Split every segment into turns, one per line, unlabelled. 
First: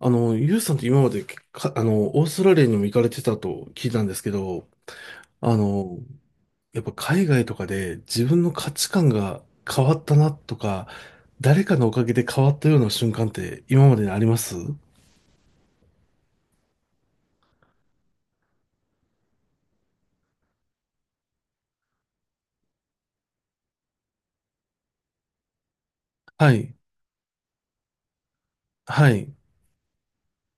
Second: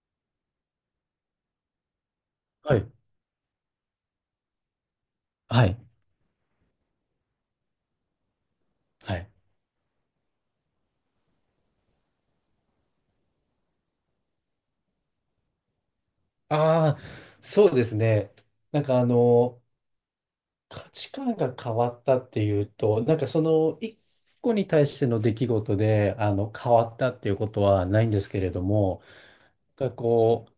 ユウさんって今までか、あの、オーストラリアに
は
も行
い。
かれてたと聞いたんですけど、あ
はい。
の、やっぱ海外とかで自分の価値観
はい。
が変わったなとか、誰かのおかげで変わったような瞬間って今までにあります？
ああ、そうですね。なんかあの、価値観が変わったっていうと、なんかその一個に対しての出来事で、
は
変
い、
わったっていうことはないんですけれども、
はい、
なんかこう、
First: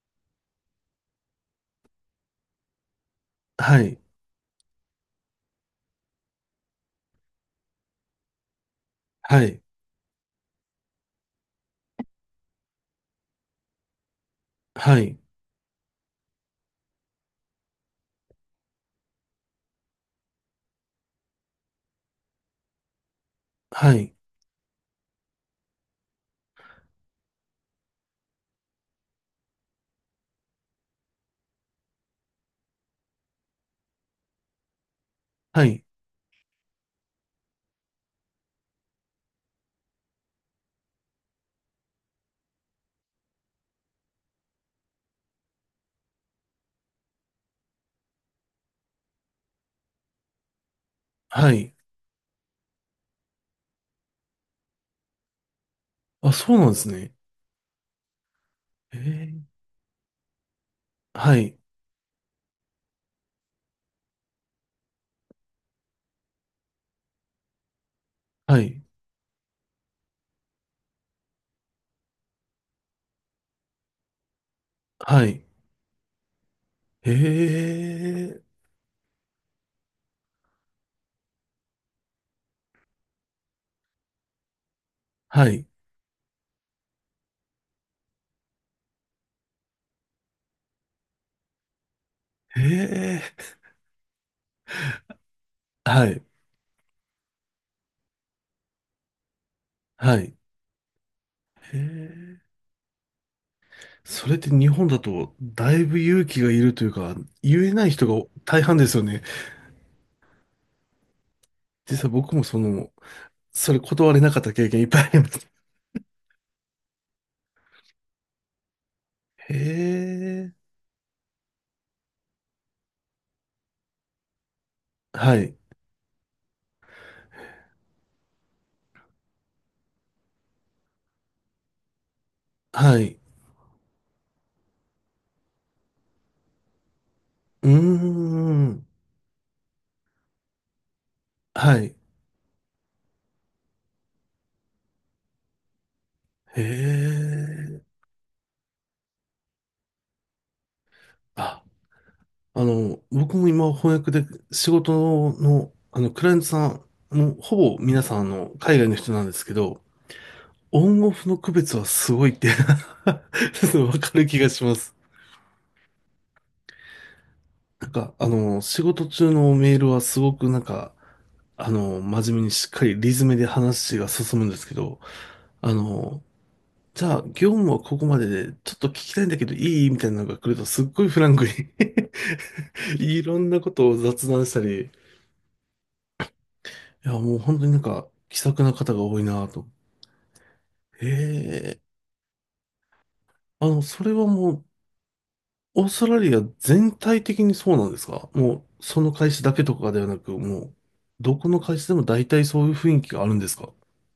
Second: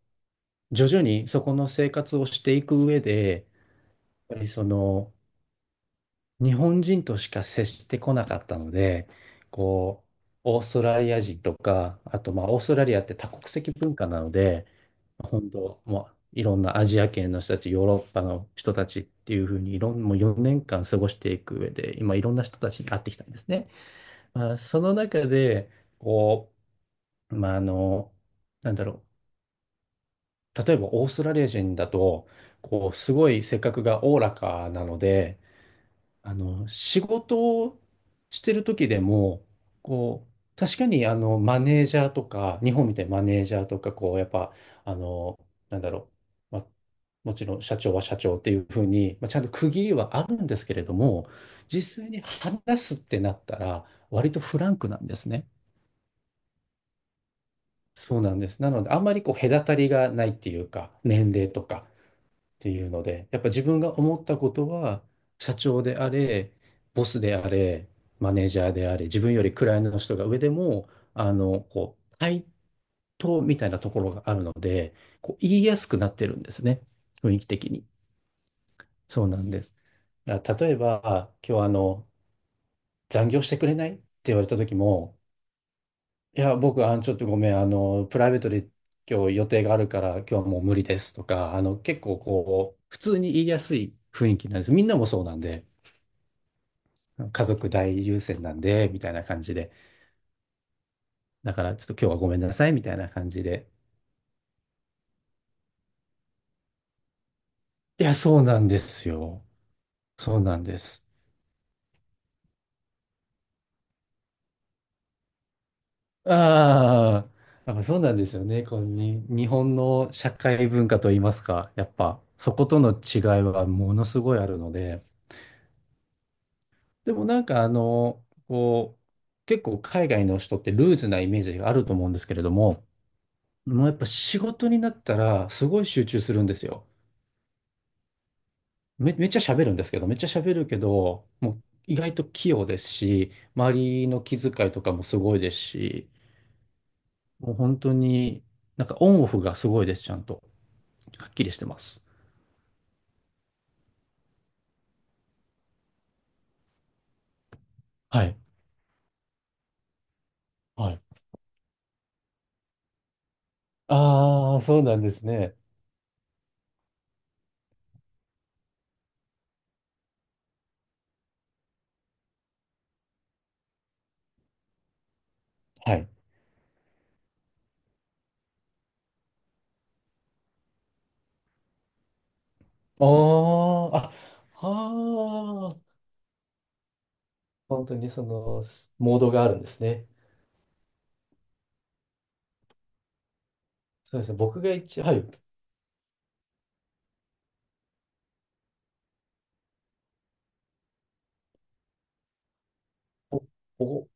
徐々にそこの生活をしていく上で、
はい、
やっぱりその、日本人としか接してこなかったので、
はい、
こオーストラリア人とか、あとまあ、オーストラリアって多国籍文化なので、
はい、
本当、もういろんなアジア圏の人たち、ヨーロッパの人たちっていうふうにいろん、もう4年間過ごしていく上で、今いろんな人たちに会ってきたんですね。
はい、
まあ、その中で、こう、まあ、あの、なんだろ例えばオーストラリア人だと、すごい性格がおおらかなので、
はい、
仕事をしてる時でも、こう、確かにマネージャーとか、日本みたいにマネージャーとか、こう、やっぱ、あの、なんだろう、まあ、もちろん社長は社長っていうふうに、まあ、ちゃんと区切りはあるんですけれども、
はい。
実際に話すってなったら、割とフランクなんですね。
あ、そうなんですね。
そうなんです。なので、
え
あんまり、
ー、
隔たりがないっていうか、年
は
齢
い、
とか。っていうので、やっぱ自分が思ったことは、社長であれ、ボスであれ、マネー
は
ジャー
い、
であれ、自分よりクライアントの人が上でも、対等みたいなところがあるので、
はい、
言いやすくなってるんですね。
え
雰囲気的に。
ー、
そうなんです。だから例えば、今日、残業してくれないって言われた時も、
はい、
いや、僕、ちょっとごめん、プライベートで今日予定があるから、今日はもう無理ですとか、結構こう、普通に言い
え
やすい雰囲気なんです。みんなもそうなんで、
ー、はい、
家族大優先なんで、みたいな感じで。
はい、
だか
え
ら、ちょっと今日はごめん
ー、
なさい、みたいな感じで。
それって日本だとだいぶ勇気がいるというか、言えない
い
人
や、
が
そうな
大
ん
半
で
ですよ
す
ね。
よ。そうなんです。
実は僕もそれ断れなかった経験いっぱいあります。
ああ、やっぱそうなんですよね。このに、日
へ
本の社会
え。
文化といいますか、やっぱ、そことの違いはものすごいあるので、
はい。
でも、結構海外の人ってルーズなイメージがあると思うんですけれども、
はい。
もうやっぱ仕事になったらすごい集中するんですよ。
うーん。
めっちゃ喋るんですけど、めっちゃ喋るけど、もう
はい。
意外と器用ですし、周りの気遣いとかもすごいですし、
へ
もう本
え。
当になんかオンオフがすごいです、ちゃんと。はっきりし
あ、
てます。
僕も今翻訳で仕事の、クライアントさんもうほぼ皆さん
はい。
海外の人なんですけど、オ
はい。
ンオフの区別はすごいって わかる気が
ああ、
しま
そう
す。
なんですね。
なんか、仕事中のメールはすごくなんか、真面目にしっかりリズムで話が進むんですけど、あ
はい。
の、じゃあ、業務はここまでで、ちょっと聞きたいんだけどいいみたいなのが来ると、すっごいフランクに
あ
いろんなことを
あ、
雑談した
あ、
り、い
はあ。
や、もう本当になん
本当
か、
にそ
気さく
の、
な方が
モ
多
ー
い
ドが
な
あるん
と。
ですね。
へえ、それ
そうで
は
すね。
も
僕
う、
が一、はい。
オーストラリア全体的にそうなんですか？もう、その会社だけとかではなく、もう、どこの会社でも大体そういう雰囲気があるん
お
ですか？
お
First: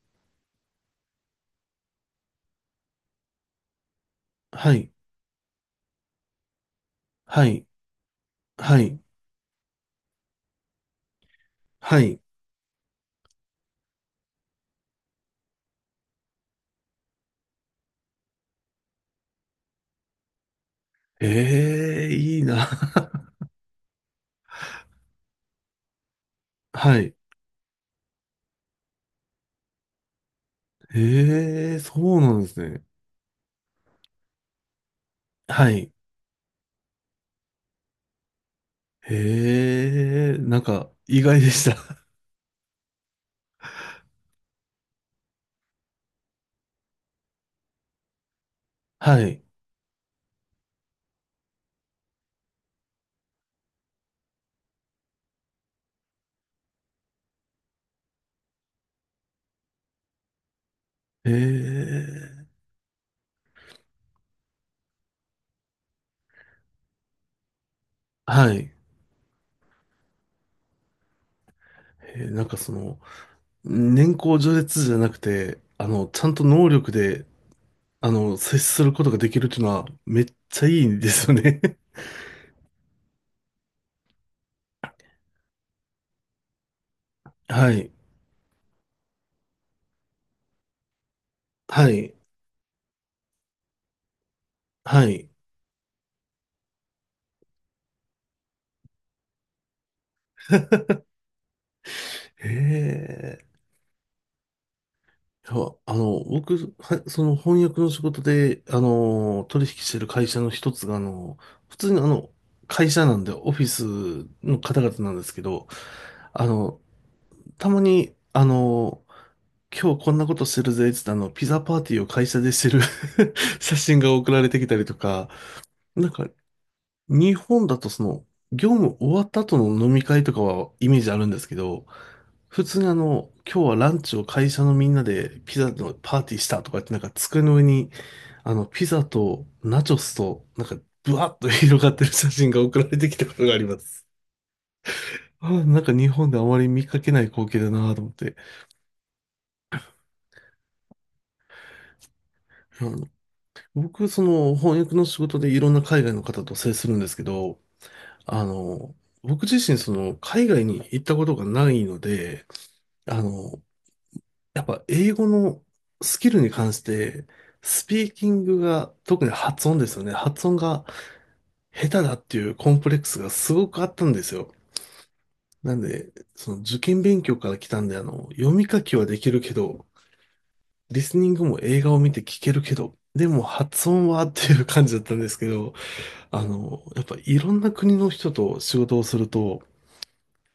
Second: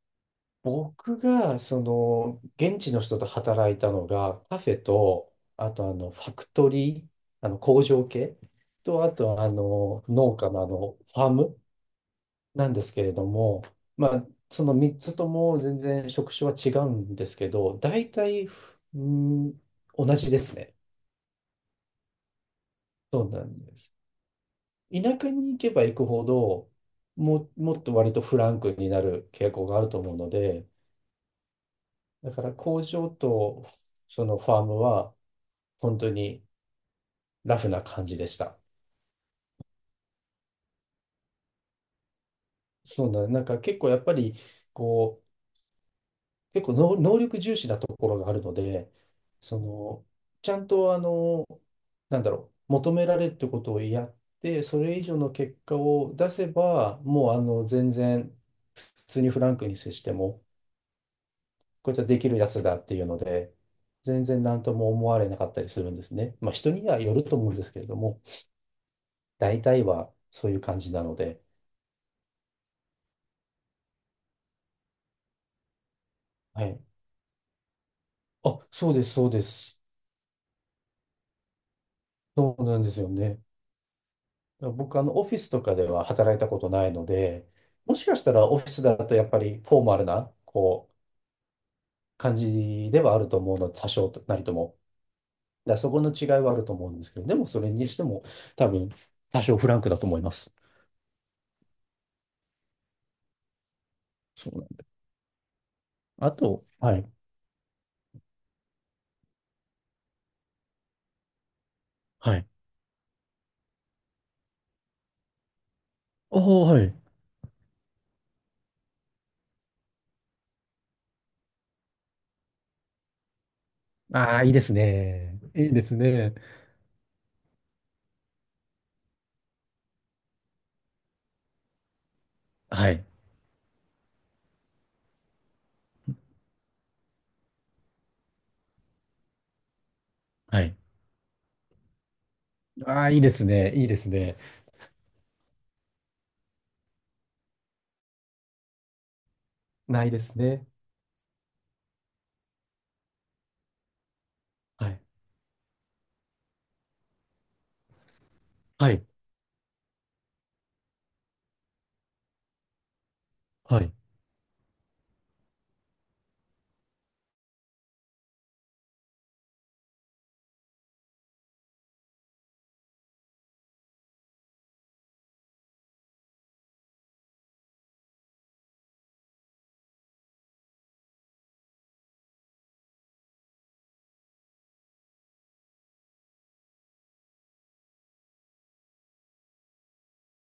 僕が、その、現地の人と働いたのが、カフ
は
ェ
い、
と、あと、あの、ファクトリー、
は
あの、
い、
工場系
はい、
と、あと、あの、農家の、あの、ファーム
はい。
なんですけれども、まあ、その3つとも全然職種は違うんですけど、大体、うん、同じですね。
ええ、いいな。
そうなんです。田舎に行けば行くほど、
はい。
もっと割とフランクになる傾向があると思うので、
ええ、そう
だ
なん
か
で
ら
すね。
工場とそのファームは
はい。
本当にラフな感じでした。
ええ、なんか、意外でした。
なんか結構やっぱり、こう、結構能力重視なところがあるので、
はい。
その、ちゃんとあの、求められるってことをやって、それ以上の結果を出せば、もう、全然、普通にフランクに接しても、
え
こいつはできるや
え、
つだっていうので、全然何とも思われなかったりするんですね。まあ人にはよると思うんですけれども、
はい。
大体はそういう感じなので、
なんか年功序列じゃなくて、ちゃんと
は
能
い。
力で、接
あ、
す
そ
る
うで
こ
す、
とが
そ
で
う
き
で
るっていうの
す。
は、めっちゃいいんですよね。
そうなんですよね。だから僕、あの、オフィスとかでは働いたことないので、
はい。
もしかしたらオフィスだとやっぱりフォーマルな、こう、
はい。
感じではあると思うので、多少なりとも。
はい。
だからそこの違いはあると思うんですけど、でもそれにしても多分多少フランクだと思います。
ええ。
そうなん
いや、
あ
僕、
と、は
は、
い、
その翻訳の仕事で、取引してる会社の一つが、普通に
はい。
会社なんで、オフィスの方々なんですけど、
ああ、
あの、
はい。
たまに、今日こんなことしてるぜ、つってピザパーティーを会社でしてる 写真が送
あ
ら
あ、
れ
いい
て
で
き
す
たりとか、
ね。いいです
なんか、
ね。
日本だと業務終わった後の飲み会とかはイメージあるんですけど、普通に
はい。
今日はランチを会社のみんなでピザのパーティーしたとかってなんか机の上に、ピザとナチョスと、
は
なんか
い。
ブワッと広がってる写真が送られ
あ
て
あ、
き
いい
た
で
こ
す
とがあり
ね。
ま
いいで
す。
すね。
なんか日本であまり見かけない光景だなと思って。
ないですね。
うん、僕、その翻
は
訳
い。
の仕事でいろんな海外の方と接するんですけど、あ
は
の、
い。
僕自身、海外に行ったことがないので、あの、
はい。
やっぱ英語のスキルに関して、スピーキングが、特に発音ですよね。発音が下手だっていうコンプレックスがすごくあったんですよ。なんで、その受験勉強から来たんで、読み書きはできるけど、リスニングも映画を見て聞けるけど、でも発音はっていう感じだったんですけど、やっぱいろんな国の人と仕事をすると、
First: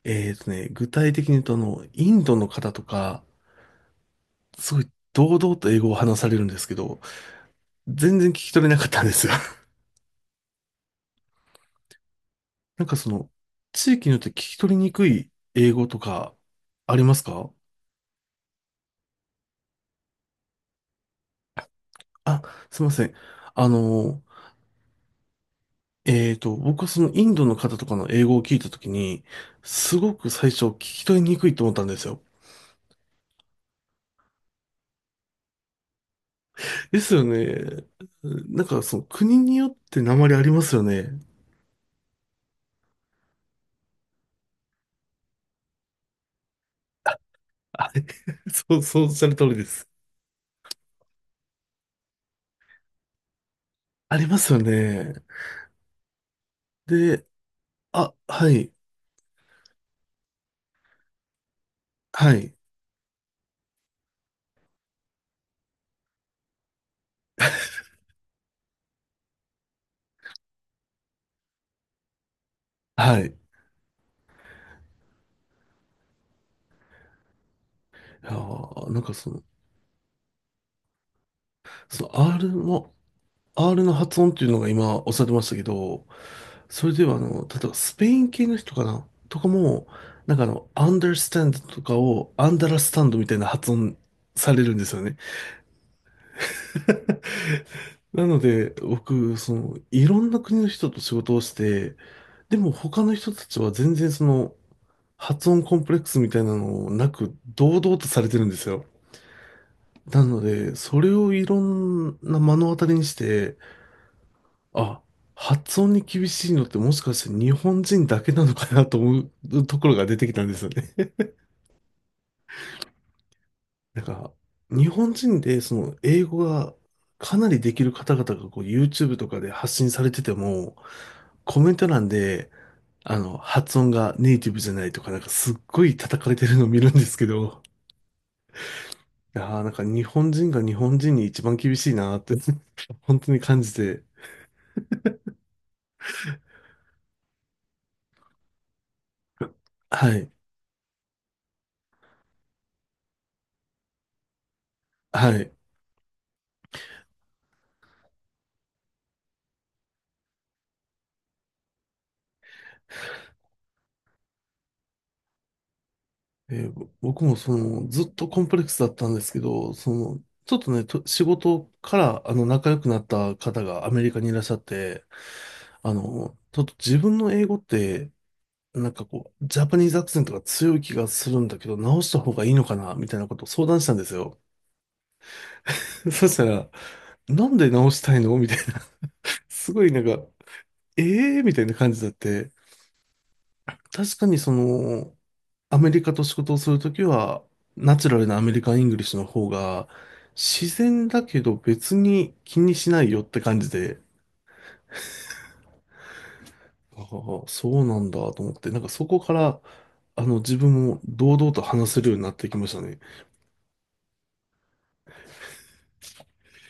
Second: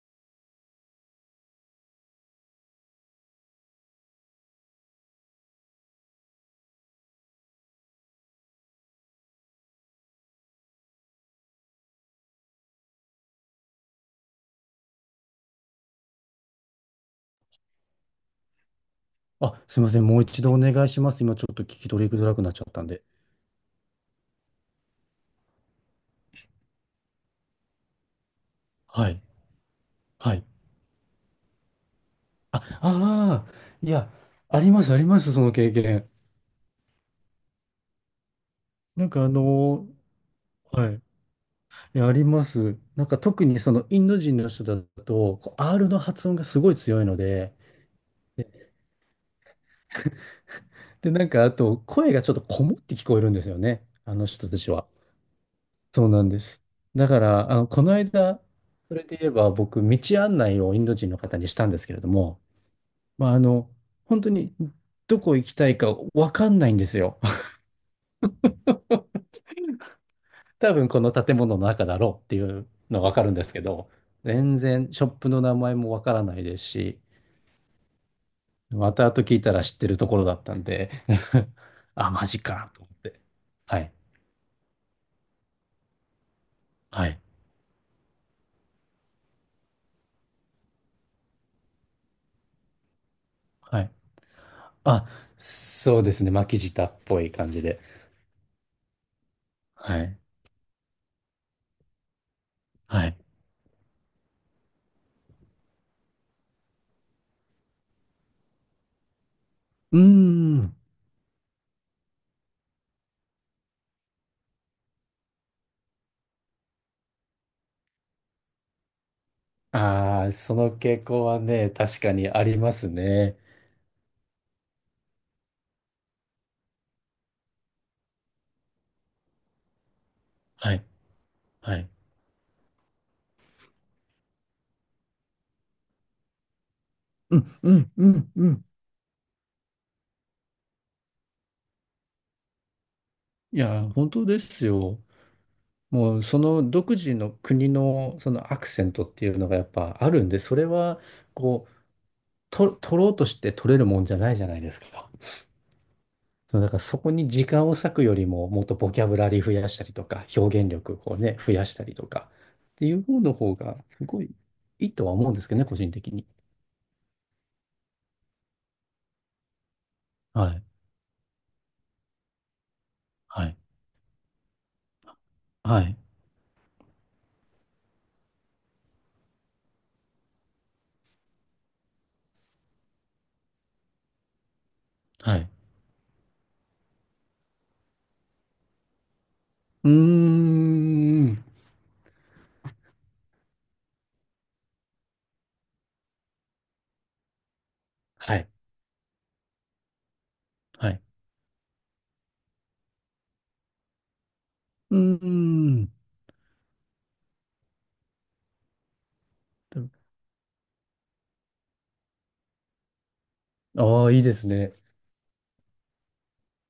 具体的に言うと、インドの方とか、すごい堂々と英語を話されるんですけど、全然聞き取れなかったんですよ。なんか地域によって聞き取りにくい英語とか、ありますか？
あ、すみません。もう一度お願いします。今ちょっと聞き取りづら
あ、
くなっちゃっ
す
た
い
ん
ませ
で。
ん。あの、僕はそのインドの方とかの英語を聞いたとき
はい。
に、すごく
はい。
最初聞き取りにくいと思ったんですよ。
あ、ああ、いや、あります、あります、その経験。
ですよね。なんかその
なんかあ
国によっ
の
て訛りありますよ
はい。い
ね。
や、あります。なんか特にそのインド人の人だと、こう R の発音がすごい強いので、
あれ そう、そうおっしゃる通りです。
で、なんかあと、声がちょっとこもって聞こえるんですよね。あ
あ
の
りま
人
す
た
よ
ちは。
ね。
そうなんです。だか
で、
ら、あの、この
あ、
間、
はい、
それで言えば僕、道案内をインド人の方にしたんですけれど
は
も、
い、
まあ、あの、本当にどこ行きたいかわかんないんですよ。多分この建物の中だろうっていうのはわ
は
かるん
い。
ですけど、全然ショップの名前もわからないですし、ま
なん
た
か
後聞いたら知ってるところだったんで
そ
あ、マ
の
ジ
R
かと思
の、
って。は
R の
い。
発音っていうのが今おっしゃってましたけど、それで
は
は
い。
例えばスペイン系の人かなとかも、なんかunderstand とかを understand みたいな発
はい。
音されるんですよ
あ、
ね。
そうですね。巻き舌っぽ い感じで。
なので、僕、
は
い
い。
ろんな国の人と仕事をして、でも他
は
の
い。
人たちは全然発音コンプレックスみたいなのなく、堂々とされてるんですよ。
うー
なので、
ん。
それをいろんな目の当たりにして、あ、発音に厳しいのってもしかして日本人だけなのかなと思うところが出
あ
て
あ、
きたんで
そ
すよ
の傾
ね。
向はね、確かにありますね。
なんか、日本人でその英語がかなりできる方々がこう YouTube とかで発信されてて
は
も、
い、
コメン
は
ト
い。
欄で、発音がネイティブじゃないとか、なんかすっごい叩かれてるのを見るんですけ
うん、
ど、
うん、うん、うん。
いやーなんか日本人が日本人に一番厳しいなーって 本当に
い
感じ
や、
て、
本当ですよ。もう、その独自の国の、そのアクセントっていうのがやっぱ
は
あるん
い、
で、それは、こう、取ろうとして取れるもんじゃないじゃないですか。
はい。
だからそこに時間を割くよりも、もっとボキャブラリー増やしたりとか、表現力をね、増やしたりとか、っていう方の方が、すごいいいとは思うんですけどね、個人的に。
えーぼ僕もその、ずっとコンプレックスだったんですけど、
は
ちょっ
い、
とね、と仕事から仲良くなった
はい、
方がアメリカにいらっしゃって、
はい、
ちょっと自分の英語って、なんかこう、ジャパニーズアクセントが強い気がするんだけど、直した方がいいのかなみたいなことを相談したんですよ。
はい。
そしたら、なんで直したいのみたいな、すご
う
いなんか、
ーん。
ええー、みたいな感じだって、確かにアメリカと仕事をするときは、ナチュラル
は
なア
い。
メリカン・イングリッシュの方が、自
はい。
然だけど別に気にしないよって感じで、
うーん。
ああ、そうなんだと思って、なんかそこから、自分も堂々と話せるようになってきましたね。
ああ、いいですね。だか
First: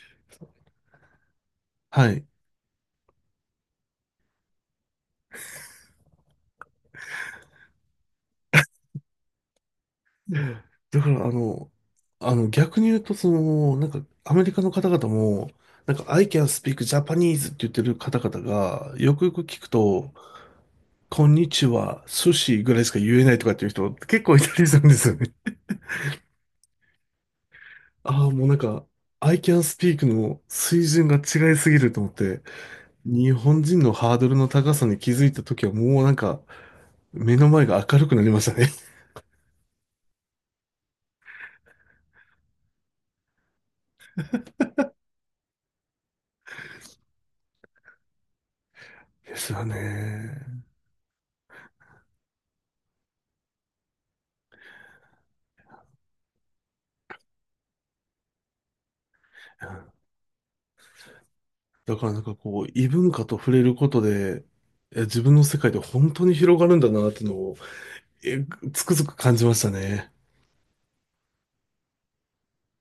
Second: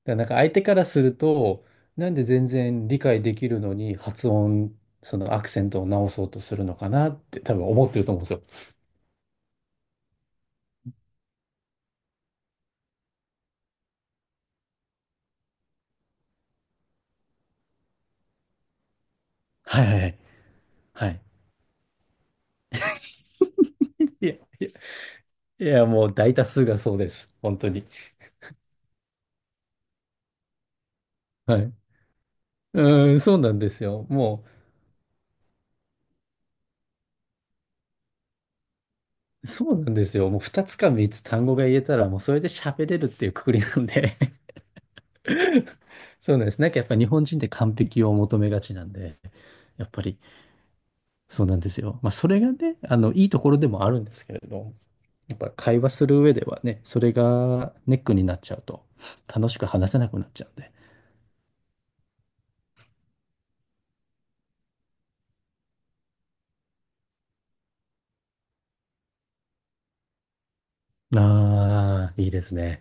らなんか相手からすると、
は
なんで
い。
全然理解できるのにそのアクセントを直そうとするのかなって多分思ってると思うんですよ。
だから、逆に言うと、なんか、アメリカの方々も、なんか、I can speak Japanese って言ってる方々が、よくよく聞く
はいはいは
と、
い。はい。
こんにちは、寿司ぐらいしか言えない とかっていう人結
いや、
構
い
いたり
や、
するんですよね。
いやもう大多数がそうです。本当に。
ああ、もうなんか、I can speak の水準が違い
は
す
い。
ぎると思って、
うーん、
日
そうなん
本
で
人
す
の
よ。
ハードル
も
の高さに気づいた時はもうなんか、目の前が明るくなりましたね。
う、そうなんですよ。もう2つか3つ単語が言えたら、もうそれで喋れるっていうくくりなんで。そうなんです。なんかやっぱり日本人って完璧を求めがちなんで、
ですよ
やっぱり
ね。
そうなんですよ。まあそれがね、あの、いいところでもあるんですけれど、やっぱ会話する上ではね、それがネックになっちゃうと、楽しく話せなくなっちゃうんで。
だからなんかこう、異文化と触れることで、自分の世界で本当に広がるんだなっていうのを、え、つくづく感じましたね。
ああ、いいですね。